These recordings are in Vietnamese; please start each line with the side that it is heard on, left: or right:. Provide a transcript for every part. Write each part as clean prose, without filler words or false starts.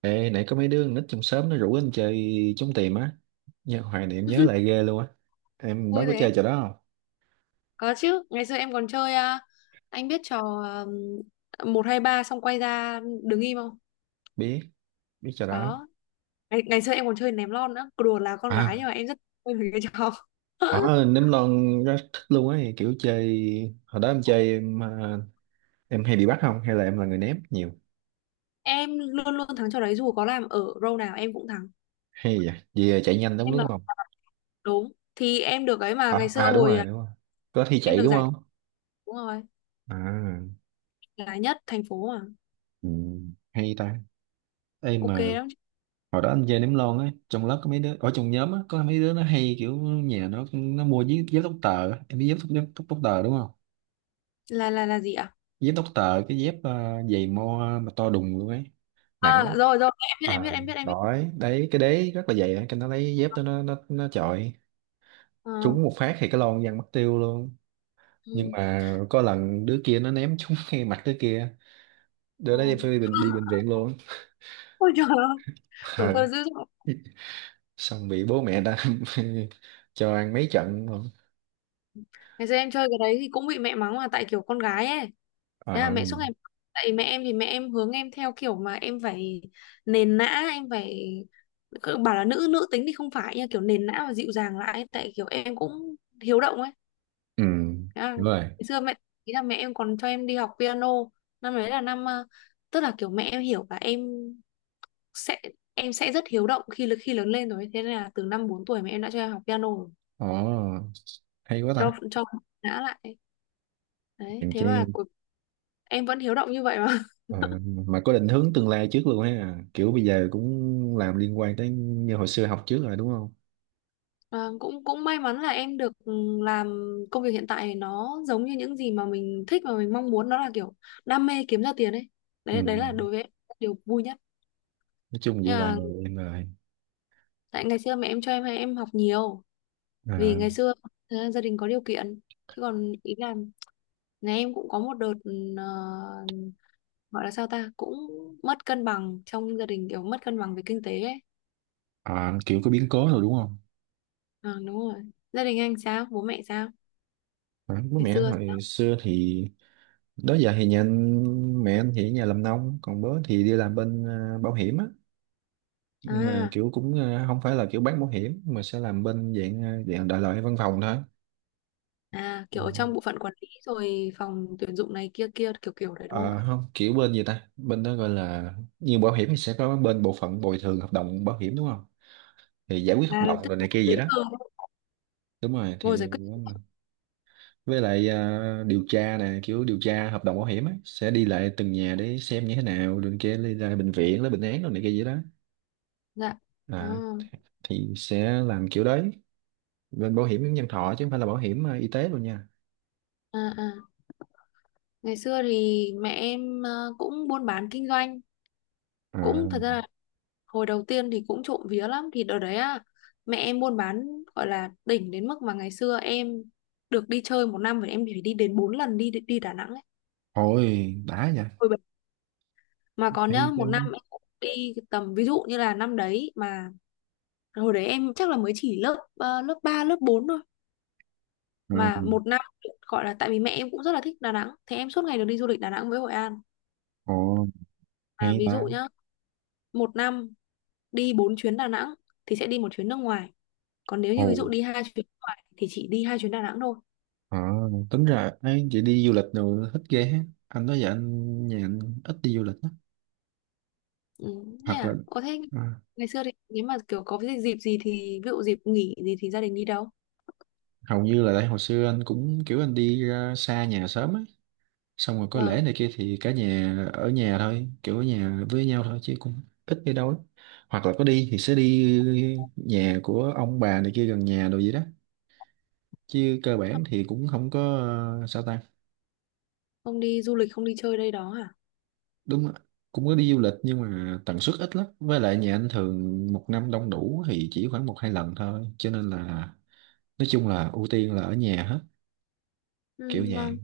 right: Ê, nãy có mấy đứa con nít trong xóm nó rủ anh chơi trốn tìm á. Nhớ hoài niệm nhớ lại ghê luôn á. Em đó
left: Vui
right: có
left: thế.
right: chơi trò đó không?
left: Có chứ, ngày xưa em còn chơi à, anh biết trò 1 2 3 xong quay ra đứng im không?
right: Biết, biết trò đó.
left: Đó. Ngày xưa em còn chơi ném lon nữa. Cứ đùa là con gái nhưng
right: À,
left: mà em rất vui với cái trò.
right: ở nấm lon rất thích luôn ấy, kiểu chơi hồi đó em chơi em hay bị bắt không hay là em là người ném nhiều?
left: Em luôn luôn thắng trò đấy, dù có làm ở row nào em cũng thắng.
right: Hay vậy? Vì chạy nhanh đúng
left: Em là
right: đúng không?
left: đúng. Thì em được ấy, mà ngày
right: À,
left: xưa
right: à đúng
left: hồi
right: rồi, đúng rồi. Có thi
left: em
right: chạy
left: được
right: đúng
left: giải,
right: không?
left: đúng rồi,
right: À,
left: là nhất thành phố mà.
right: ừ, hay ta. Ê
left: Ok
right: mà
left: lắm.
right: hồi đó anh chơi ném lon á, trong lớp có mấy đứa ở trong nhóm á, có mấy đứa nó hay kiểu nhà nó mua dép dép tóc tờ á. Em biết dép tóc, tóc tờ đúng không?
left: Là gì ạ?
right: Dép tóc tờ, cái dép giày mo mà to đùng luôn ấy, nặng lắm.
left: À, rồi rồi, em biết
right: À,
left: em biết em biết em biết.
right: đói đấy cái đế rất là dày, cái nó lấy dép đó nó chọi
left: Ờ,
right: trúng một phát thì cái lon văng mất tiêu luôn. Nhưng
left: ừ,
right: mà có lần đứa kia nó ném trúng ngay mặt đứa kia, đứa
left: ừ.
right: đó đi bệnh viện luôn.
left: Ôi trời ơi, tuổi
right: Ờ.
left: thơ dữ dội.
right: Xong bị bố mẹ ta cho ăn mấy trận luôn.
left: Ngày xưa em chơi cái đấy thì cũng bị mẹ mắng, là tại kiểu con gái ấy, thế là
right: Ờ,
left: mẹ suốt ngày mắng. Tại mẹ em thì mẹ em hướng em theo kiểu mà em phải nền nã, em phải, cứ bảo là nữ nữ tính thì không phải nha, kiểu nền nã và dịu dàng lại ấy. Tại kiểu em cũng hiếu động ấy,
right: ừ,
left: thế là,
right: đúng
left: ngày
right: rồi.
left: xưa mẹ, ý là mẹ em còn cho em đi học piano. Năm đấy là năm tức là kiểu mẹ em hiểu là em sẽ, em sẽ rất hiếu động khi khi lớn lên rồi, thế nên là từ năm 4 tuổi mẹ em đã cho em học piano rồi,
right: Ồ, hay quá ta.
left: cho nã lại ấy. Đấy,
right: Hèn
left: thế
right: chi.
left: mà cuối em vẫn hiếu động như vậy mà.
right: ờ, mà có định hướng tương lai trước luôn ha. Kiểu bây giờ cũng làm liên quan tới như hồi xưa học trước rồi đúng không?
left: Ờ, cũng cũng may mắn là em được ừ, làm công việc hiện tại nó giống như những gì mà mình thích và mình mong muốn, nó là kiểu đam mê kiếm ra tiền ấy,
right: Ừ,
left: đấy đấy là đối với em điều vui nhất.
right: nói chung vậy
left: Nhưng
right: là
left: mà
right: em rồi.
left: tại ngày xưa mẹ em cho em hay em học nhiều, vì
right: À,
left: ngày xưa gia đình có điều kiện, chứ còn ý là nhà em cũng có một đợt ừ, ờ, gọi là sao ta, cũng mất cân bằng trong gia đình, kiểu mất cân bằng về kinh tế ấy.
right: à, kiểu có biến cố rồi đúng không?
left: Ờ, đúng rồi, gia đình anh sao, bố mẹ sao,
right: À, bố
left: ngày
right: mẹ anh
left: xưa sao?
right: hồi xưa thì đó giờ thì nhà anh, mẹ anh thì ở nhà làm nông, còn bố thì đi làm bên bảo hiểm á. Nhưng mà
left: À,
right: kiểu cũng không phải là kiểu bán bảo hiểm mà sẽ làm bên dạng dạng đại loại văn phòng thôi.
left: à, kiểu
right: Ờ,
left: ở trong bộ phận quản lý rồi phòng tuyển dụng này kia kia kiểu kiểu đấy đúng không?
right: ờ, không kiểu bên gì ta, bên đó gọi là như bảo hiểm thì sẽ có bên bộ phận bồi thường hợp đồng bảo hiểm đúng không, thì giải quyết hợp
left: À, là
right: đồng
left: tức
right: rồi
left: là
right: này kia vậy
left: giấy
right: đó.
left: tờ
right: Đúng rồi thì
left: ngồi giải quyết.
right: với lại điều tra nè, kiểu điều tra hợp đồng bảo hiểm á, sẽ đi lại từng nhà để xem như thế nào rồi kia đi ra bệnh viện lấy bệnh án rồi này kia vậy đó.
left: Dạ. À,
right: À, thì sẽ làm kiểu đấy, bên bảo hiểm nhân thọ chứ không phải là bảo hiểm y tế luôn nha.
left: à, à. Ngày xưa thì mẹ em cũng buôn bán kinh doanh,
right: À,
left: cũng thật ra là hồi đầu tiên thì cũng trộm vía lắm, thì đợt đấy mẹ em buôn bán, gọi là đỉnh đến mức mà ngày xưa em được đi chơi một năm phải, em phải đi đến 4 lần đi, đi Đà Nẵng ấy.
right: thôi đã nha,
left: Ôi, mà còn nhá,
right: hay chứ.
left: một năm em cũng đi tầm ví dụ như là năm đấy mà, hồi đấy em chắc là mới chỉ lớp lớp 3 lớp 4 thôi,
right: À,
left: mà một năm, gọi là tại vì mẹ em cũng rất là thích Đà Nẵng, thế em suốt ngày được đi du lịch Đà Nẵng với Hội An.
right: ồ
left: À,
right: hay
left: ví
right: ta.
left: dụ nhá, một năm đi 4 chuyến Đà Nẵng thì sẽ đi một chuyến nước ngoài, còn nếu
right: Ồ.
left: như ví dụ đi 2 chuyến nước ngoài thì chỉ đi 2 chuyến Đà Nẵng thôi.
right: À, tính ra ấy, chị đi du lịch rồi thích ghê ha. Anh nói vậy, anh nhà anh ít đi du lịch á.
left: Ừ, thế
right: Hoặc là
left: à. Ồ, thế
right: à,
left: ngày xưa thì nếu mà kiểu có cái dịp gì, thì ví dụ dịp nghỉ gì thì gia đình đi đâu?
right: hầu như là tại hồi xưa anh cũng kiểu anh đi ra xa nhà sớm ấy. Xong rồi có lễ
left: Vâng.
right: này kia thì cả nhà ở nhà thôi, kiểu ở nhà với nhau thôi chứ cũng ít đi đâu lắm. Hoặc là có đi thì sẽ đi nhà của ông bà này kia gần nhà đồ gì đó. Chứ cơ bản thì cũng không có sao ta.
left: Không đi du lịch không đi chơi đây đó hả?
right: Đúng ạ. Cũng có đi du lịch nhưng mà tần suất ít lắm, với lại nhà anh thường một năm đông đủ thì chỉ khoảng 1 2 lần thôi, cho nên là nói chung là ưu tiên là ở nhà hết, kiểu
left: Ừ,
right: vậy.
left: vâng.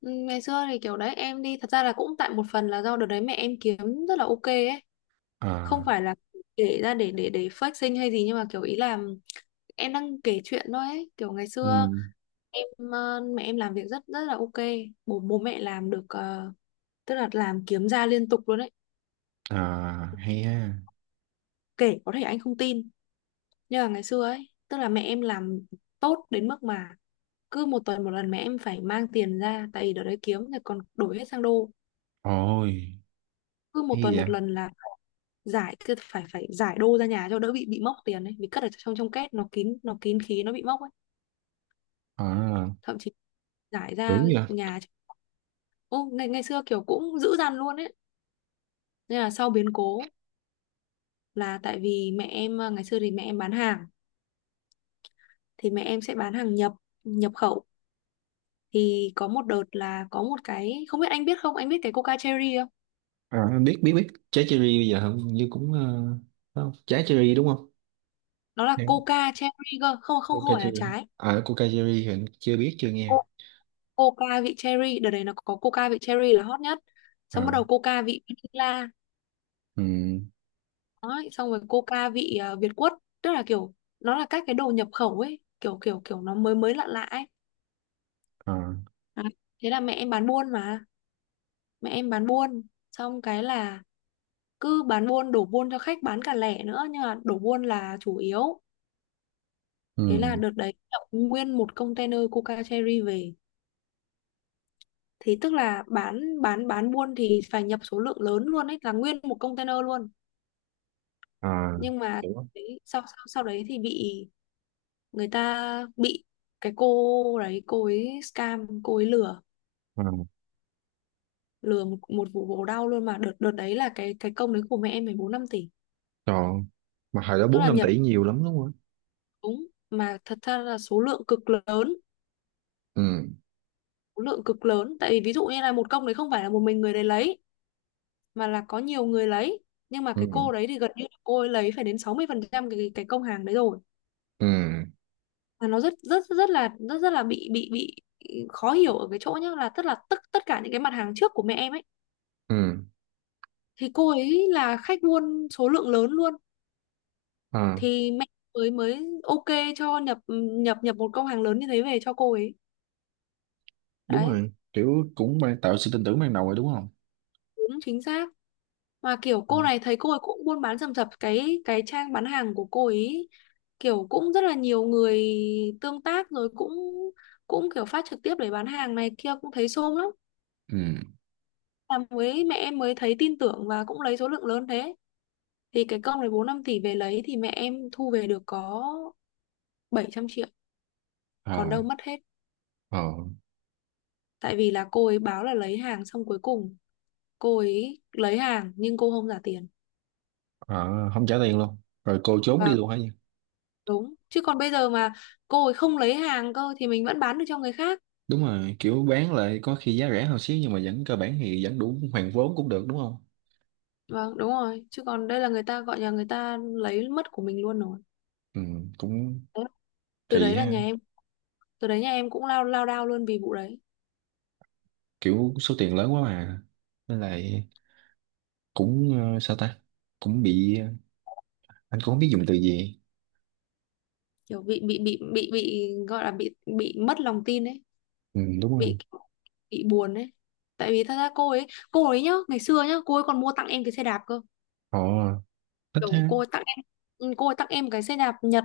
left: Ừ, ngày xưa thì kiểu đấy em đi, thật ra là cũng tại một phần là do đợt đấy mẹ em kiếm rất là ok ấy, không
right: À,
left: phải là kể ra để fake sinh hay gì, nhưng mà kiểu ý là em đang kể chuyện thôi ấy, kiểu ngày
right: ừ.
left: xưa em mẹ em làm việc rất rất là ok. Bố bố mẹ làm được ờ, tức là làm kiếm ra liên tục luôn ấy.
right: À, hay ha.
left: Kể có thể anh không tin, nhưng mà ngày xưa ấy, tức là mẹ em làm tốt đến mức mà cứ một tuần một lần mẹ em phải mang tiền ra, tại vì đợt đấy kiếm thì còn đổi hết sang đô,
right: Ôi,
left: cứ một
right: hay
left: tuần
right: vậy.
left: một lần là giải, cứ phải phải giải đô ra nhà cho đỡ bị mốc tiền ấy, vì cất ở trong trong két nó kín, nó kín khí nó bị mốc ấy,
right: À,
left: thậm chí giải ra
right: tưởng vậy.
left: nhà. Ô, ngày ngày xưa kiểu cũng dữ dằn luôn ấy, nên là sau biến cố, là tại vì mẹ em ngày xưa thì mẹ em bán hàng, thì mẹ em sẽ bán hàng nhập, nhập khẩu. Thì có một đợt là có một cái, không biết anh biết không, anh biết cái Coca Cherry không?
right: À, anh biết, biết trái cherry, bây giờ hình như cũng không? Trái cherry đúng không?
left: Nó là
right: Hãng
left: Coca Cherry cơ, không không không
right: Coca
left: phải là
right: cherry.
left: trái.
right: À, Coca cherry thì anh chưa biết, chưa nghe.
left: Co- Coca vị Cherry, đợt đấy nó có Coca vị Cherry là hot nhất, xong bắt
right: À,
left: đầu Coca vị Vanilla.
right: ừ.
left: Đấy, xong rồi Coca vị Việt Quất, tức là kiểu nó là các cái đồ nhập khẩu ấy, kiểu kiểu kiểu nó mới mới lạ lạ ấy.
right: À,
left: À, thế là mẹ em bán buôn mà, mẹ em bán buôn, xong cái là cứ bán buôn đổ buôn cho khách, bán cả lẻ nữa nhưng mà đổ buôn là chủ yếu. Thế là
right: ừ.
left: đợt đấy nhập nguyên một container Coca Cherry về, thì tức là bán bán buôn thì phải nhập số lượng lớn luôn ấy, là nguyên một container luôn.
right: À,
left: Nhưng mà
right: hiểu
left: đấy, sau sau sau đấy thì bị, người ta bị, cái cô đấy cô ấy scam, cô ấy lừa,
right: không.
left: lừa một, một vụ bổ đau luôn, mà đợt đợt đấy là cái công đấy của mẹ em 14-15 tỷ,
right: Còn mà hồi đó
left: tức
right: 4
left: là
right: 5
left: nhập.
right: tỷ nhiều lắm đúng không ạ?
left: Đúng, mà thật ra là số lượng cực lớn,
right: Ừ,
left: số lượng cực lớn, tại vì ví dụ như là một công đấy không phải là một mình người đấy lấy, mà là có nhiều người lấy, nhưng mà cái
right: ừ,
left: cô đấy thì gần như là cô ấy lấy phải đến 60% cái công hàng đấy rồi.
right: ừ,
left: Mà nó rất rất rất là, rất rất là bị bị khó hiểu ở cái chỗ nhá, là tức là tất tất cả những cái mặt hàng trước của mẹ em ấy
right: ừ.
left: thì cô ấy là khách buôn số lượng lớn luôn,
right: À,
left: thì mẹ mới mới ok cho nhập, nhập một công hàng lớn như thế về cho cô ấy.
right: đúng
left: Đấy,
right: rồi, kiểu cũng mang tạo sự tin tưởng ban đầu rồi đúng không?
left: đúng chính xác. Mà kiểu
right: Ừ.
left: cô này, thấy cô ấy cũng buôn bán rầm rập, cái trang bán hàng của cô ấy kiểu cũng rất là nhiều người tương tác, rồi cũng cũng kiểu phát trực tiếp để bán hàng này kia, cũng thấy xôm lắm,
right: Ừ.
left: là mới mẹ em mới thấy tin tưởng và cũng lấy số lượng lớn thế, thì cái công này 4-5 tỷ về lấy thì mẹ em thu về được có 700 triệu, còn
right: À,
left: đâu mất hết,
right: à,
left: tại vì là cô ấy báo là lấy hàng, xong cuối cùng cô ấy lấy hàng nhưng cô không trả tiền,
right: à, không trả tiền luôn. Rồi cô trốn đi
left: và
right: luôn hả nhỉ?
left: đúng, chứ còn bây giờ mà cô ấy không lấy hàng cơ thì mình vẫn bán được cho người khác.
right: Đúng rồi, kiểu bán lại có khi giá rẻ hơn xíu nhưng mà vẫn cơ bản thì vẫn đủ hoàn vốn cũng được đúng không?
left: Vâng, đúng rồi. Chứ còn đây là người ta gọi nhà, người ta lấy mất của mình luôn rồi.
right: Ừ, cũng
left: Đấy. Từ
right: kỳ
left: đấy là
right: ha.
left: nhà em, từ đấy nhà em cũng lao, lao đao luôn vì vụ đấy.
right: Kiểu số tiền lớn quá mà. Nên là cũng sao ta? Cũng bị, anh cũng không biết dùng từ gì.
left: Kiểu bị bị gọi là bị mất lòng tin ấy,
right: Ừ, đúng rồi.
left: bị bị buồn ấy. Tại vì thật ra cô ấy nhá, ngày xưa nhá, cô ấy còn mua tặng em cái xe đạp cơ.
right: Họ thích
left: Kiểu
right: ha.
left: cô ấy tặng em, ừ, cô ấy tặng em cái xe đạp Nhật.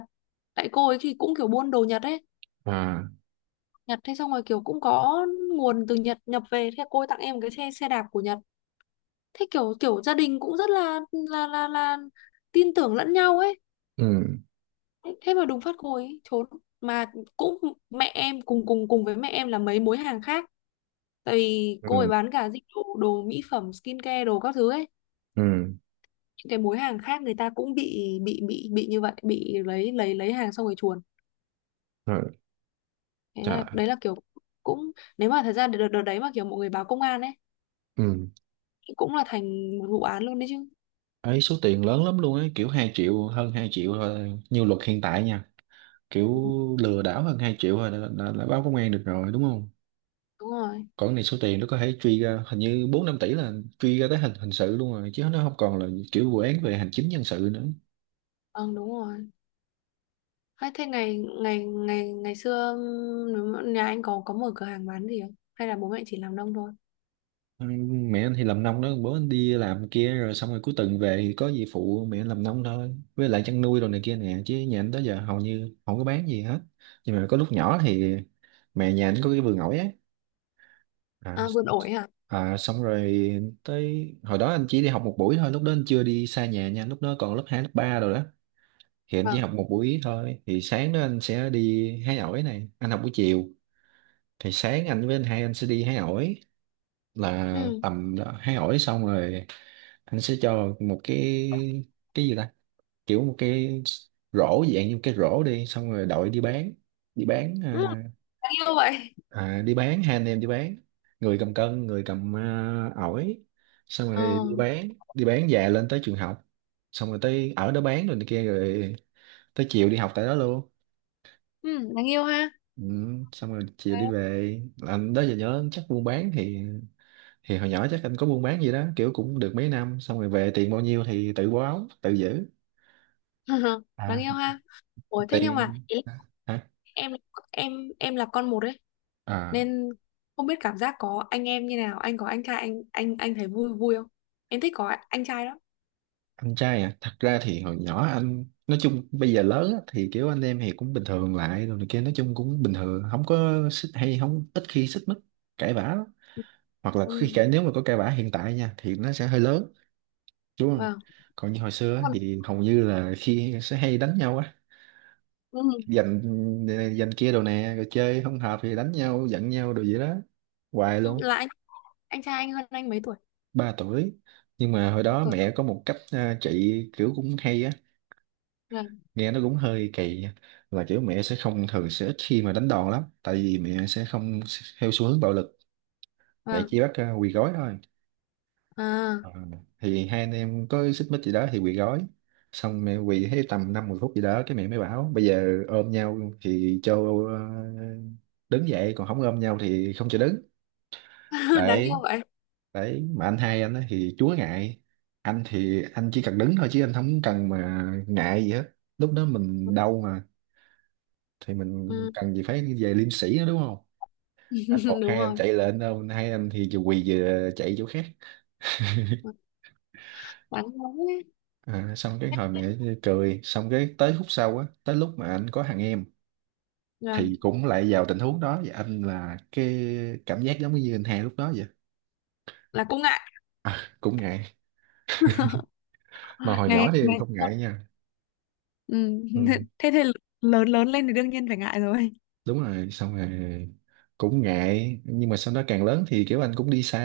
left: Tại cô ấy thì cũng kiểu buôn đồ Nhật ấy.
right: À,
left: Nhật, thế xong rồi kiểu cũng có nguồn từ Nhật nhập về, thế cô ấy tặng em cái xe xe đạp của Nhật, thế kiểu kiểu gia đình cũng rất là là tin tưởng lẫn nhau ấy.
right: ừ,
left: Thế thế mà đùng phát cô ấy trốn, mà cũng mẹ em cùng cùng cùng với mẹ em là mấy mối hàng khác, tại vì cô ấy
right: ừ,
left: bán cả dịch vụ đồ mỹ phẩm skincare đồ các thứ ấy,
right: ừ
left: những cái mối hàng khác người ta cũng bị bị như vậy, bị lấy lấy hàng xong rồi chuồn.
right: rồi.
left: Thế
right: Trời,
left: là đấy là kiểu, cũng nếu mà thật ra đợt, đợt đấy mà kiểu mọi người báo công an ấy
right: ừ.
left: cũng là thành một vụ án luôn đấy chứ.
right: Ấy số tiền lớn lắm luôn ấy, kiểu 2 triệu, hơn 2 triệu thôi như luật hiện tại nha, kiểu
left: Ừ,
right: lừa đảo hơn 2 triệu thôi đã là báo công an được rồi đúng không?
left: đúng rồi.
right: Còn cái này số tiền nó có thể truy ra hình như 4 5 tỷ, là truy ra tới hình hình sự luôn rồi, chứ nó không còn là kiểu vụ án về hành chính dân sự nữa.
left: Vâng, đúng rồi. Hay thế, ngày ngày ngày ngày xưa nếu mà nhà anh có mở cửa hàng bán gì không? Hay là bố mẹ chỉ làm nông thôi?
right: Ừ, mẹ anh thì làm nông đó, bố anh đi làm kia, rồi xong rồi cuối tuần về thì có gì phụ mẹ làm nông thôi, với lại chăn nuôi đồ này kia nè, chứ nhà anh tới giờ hầu như không có bán gì hết. Nhưng mà có lúc nhỏ thì mẹ nhà anh có cái vườn ổi á. À,
left: À, vườn ổi hả?
right: à, xong rồi tới hồi đó anh chỉ đi học một buổi thôi, lúc đó anh chưa đi xa nhà nha, lúc đó còn lớp 2, lớp 3 rồi đó. Thì anh chỉ
left: Vâng.
right: học một buổi thôi, thì sáng đó anh sẽ đi hái ổi này, anh học buổi chiều. Thì sáng anh với anh hai anh sẽ đi hái ổi, là
left: Ừ.
right: tầm đó, hay hỏi xong rồi anh sẽ cho một cái gì ta, kiểu một cái rổ, dạng như một cái rổ, đi xong rồi đội đi bán. Đi bán
left: Ừ, đáng yêu vậy.
right: đi bán hai anh em đi bán, người cầm cân, người cầm ổi, xong rồi
left: Ờ.
right: đi bán, đi bán về lên tới trường học, xong rồi tới ở đó bán rồi này kia rồi tới chiều đi học tại đó luôn.
left: Ừ, đáng yêu ha.
right: Ừ, xong rồi chiều
left: Đấy.
right: đi về. Anh đó giờ nhớ chắc buôn bán thì hồi nhỏ chắc anh có buôn bán gì đó kiểu cũng được mấy năm, xong rồi về tiền bao nhiêu thì tự báo tự giữ. À,
left: Đáng yêu ha. Ủa thế nhưng mà
right: tiền
left: ý là
right: hả?
left: em em em là con một ấy,
right: À,
left: nên không biết cảm giác có anh em như nào. Anh có anh trai, anh thấy vui vui không? Em thích có anh trai đó.
right: anh trai à, thật ra thì hồi nhỏ anh nói chung bây giờ lớn á, thì kiểu anh em thì cũng bình thường lại rồi này kia, nói chung cũng bình thường không có xích hay không ít khi xích mích cãi vã lắm. Hoặc là khi
left: Ừ.
right: cãi nếu mà có cãi vã hiện tại nha thì nó sẽ hơi lớn đúng không.
left: Vâng.
right: Còn như hồi xưa á,
left: Còn
right: thì hầu như là khi sẽ hay đánh nhau á,
left: ừ.
right: giành, ừ, giành kia đồ nè rồi chơi không hợp thì đánh nhau giận nhau đồ vậy đó hoài luôn.
left: Là anh trai anh hơn anh mấy tuổi?
right: 3 tuổi. Nhưng mà hồi
left: Bao
right: đó
left: tuổi?
right: mẹ có một cách trị kiểu cũng hay á,
left: Vâng.
right: nghe nó cũng hơi kỳ nha. Là kiểu mẹ sẽ không, thường sẽ ít khi mà đánh đòn lắm, tại vì mẹ sẽ không theo xu hướng bạo lực, mẹ
left: Vâng.
right: chỉ bắt quỳ gối thôi.
left: À.
right: Ờ, thì hai anh em có xích mích gì đó thì quỳ gối, xong mẹ quỳ thấy tầm 5 10 phút gì đó cái mẹ mới bảo bây giờ ôm nhau thì cho ờ, đứng dậy, còn không ôm nhau thì không cho đứng.
left: đáng yêu
right: Đấy.
left: vậy.
right: Đấy mà anh hai anh á thì chúa ngại, anh thì anh chỉ cần đứng thôi chứ anh không cần mà ngại gì hết, lúc đó mình đau mà thì mình
left: Ừ.
right: cần gì phải về liêm sĩ nữa đúng không. Anh một,
left: đúng
right: hai anh
left: rồi.
right: chạy lên đâu, hai anh thì vừa quỳ vừa chạy chỗ khác.
left: Đáng yêu ấy.
right: Xong cái hồi mẹ cười, xong cái tới khúc sau á tới lúc mà anh có thằng em
left: Là,
right: thì cũng lại vào tình huống đó, và anh là cái cảm giác giống như anh hai lúc đó vậy.
left: là cũng ngại.
right: À, cũng ngại, mà hồi nhỏ
left: ngày
right: thì
left: ngày
right: không ngại nha.
left: ừ.
right: Ừ.
left: Thế thì lớn lớn lên thì đương nhiên phải ngại rồi.
right: Đúng rồi, xong rồi cũng ngại, nhưng mà sau đó càng lớn thì kiểu anh cũng đi xa,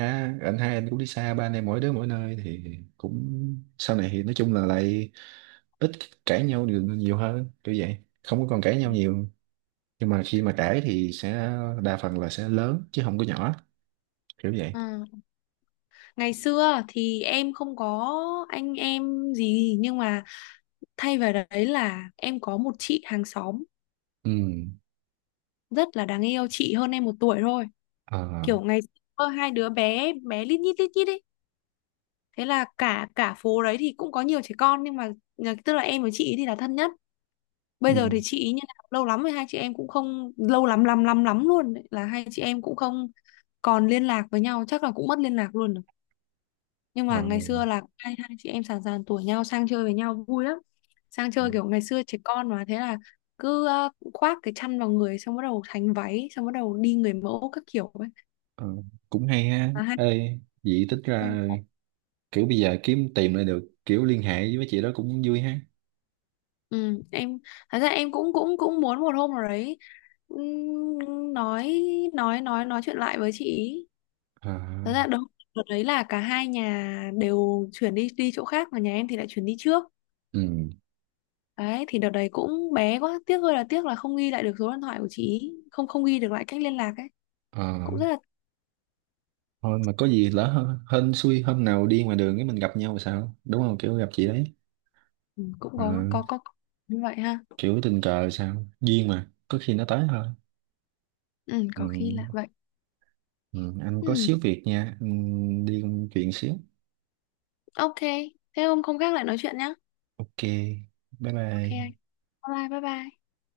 right: anh hai anh cũng đi xa, ba anh em mỗi đứa mỗi nơi thì cũng sau này thì nói chung là lại ít cãi nhau nhiều, nhiều hơn kiểu vậy, không có còn cãi nhau nhiều, nhưng mà khi mà cãi thì sẽ đa phần là sẽ lớn chứ không có nhỏ, kiểu vậy.
left: Ừ. Ngày xưa thì em không có anh em gì, nhưng mà thay vào đấy là em có một chị hàng xóm
right: Ừ.
left: rất là đáng yêu, chị hơn em 1 tuổi thôi.
right: Ờ.
left: Kiểu ngày xưa hai đứa bé bé lít nhít ấy, thế là cả cả phố đấy thì cũng có nhiều trẻ con, nhưng mà tức là em với chị ấy thì là thân nhất. Bây
right: Ừ.
left: giờ thì chị ý như nào, lâu lắm rồi hai chị em cũng không, lâu lắm lắm lắm lắm luôn ấy, là hai chị em cũng không còn liên lạc với nhau, chắc là cũng mất liên lạc luôn rồi. Nhưng
right: Ờ.
left: mà ngày xưa là hai hai chị em sàn sàn tuổi nhau, sang chơi với nhau vui lắm. Sang chơi kiểu ngày xưa trẻ con mà, thế là cứ khoác cái chăn vào người, xong bắt đầu thành váy, xong bắt đầu đi người mẫu các kiểu ấy,
right: Ờ, cũng hay ha.
left: mà hai.
right: Ê vậy tính ra, kiểu bây giờ kiếm tìm lại được kiểu liên hệ với mấy chị đó cũng vui ha.
left: Ừ, em thật ra em cũng cũng cũng muốn một hôm nào đấy nói, nói chuyện lại với chị ý.
right: Ờ.
left: Thật ra đúng, đợt đấy là cả hai nhà đều chuyển đi, đi chỗ khác, mà nhà em thì lại chuyển đi trước.
right: Ừ.
left: Đấy, thì đợt đấy cũng bé quá, tiếc ơi là tiếc là không ghi lại được số điện thoại của chị ý, không, không ghi được lại cách liên lạc ấy,
right: Ờ,
left: cũng rất là.
right: thôi mà có gì lỡ hên, hên xui hôm nào đi ngoài đường cái mình gặp nhau là sao đúng không, kiểu gặp chị đấy.
left: Ừ, cũng
right: Ờ,
left: có như vậy ha.
right: kiểu tình cờ là sao duyên mà có khi nó tới thôi.
left: Ừ,
right: Ừ,
left: có khi là vậy.
right: ừ, anh có
left: Ừ,
right: xíu việc nha. Ừ, đi công chuyện xíu.
left: ok. Thế hôm không, khác lại nói chuyện nhá.
right: OK. Bye
left: Ok
right: bye.
left: anh. Bye bye bye bye.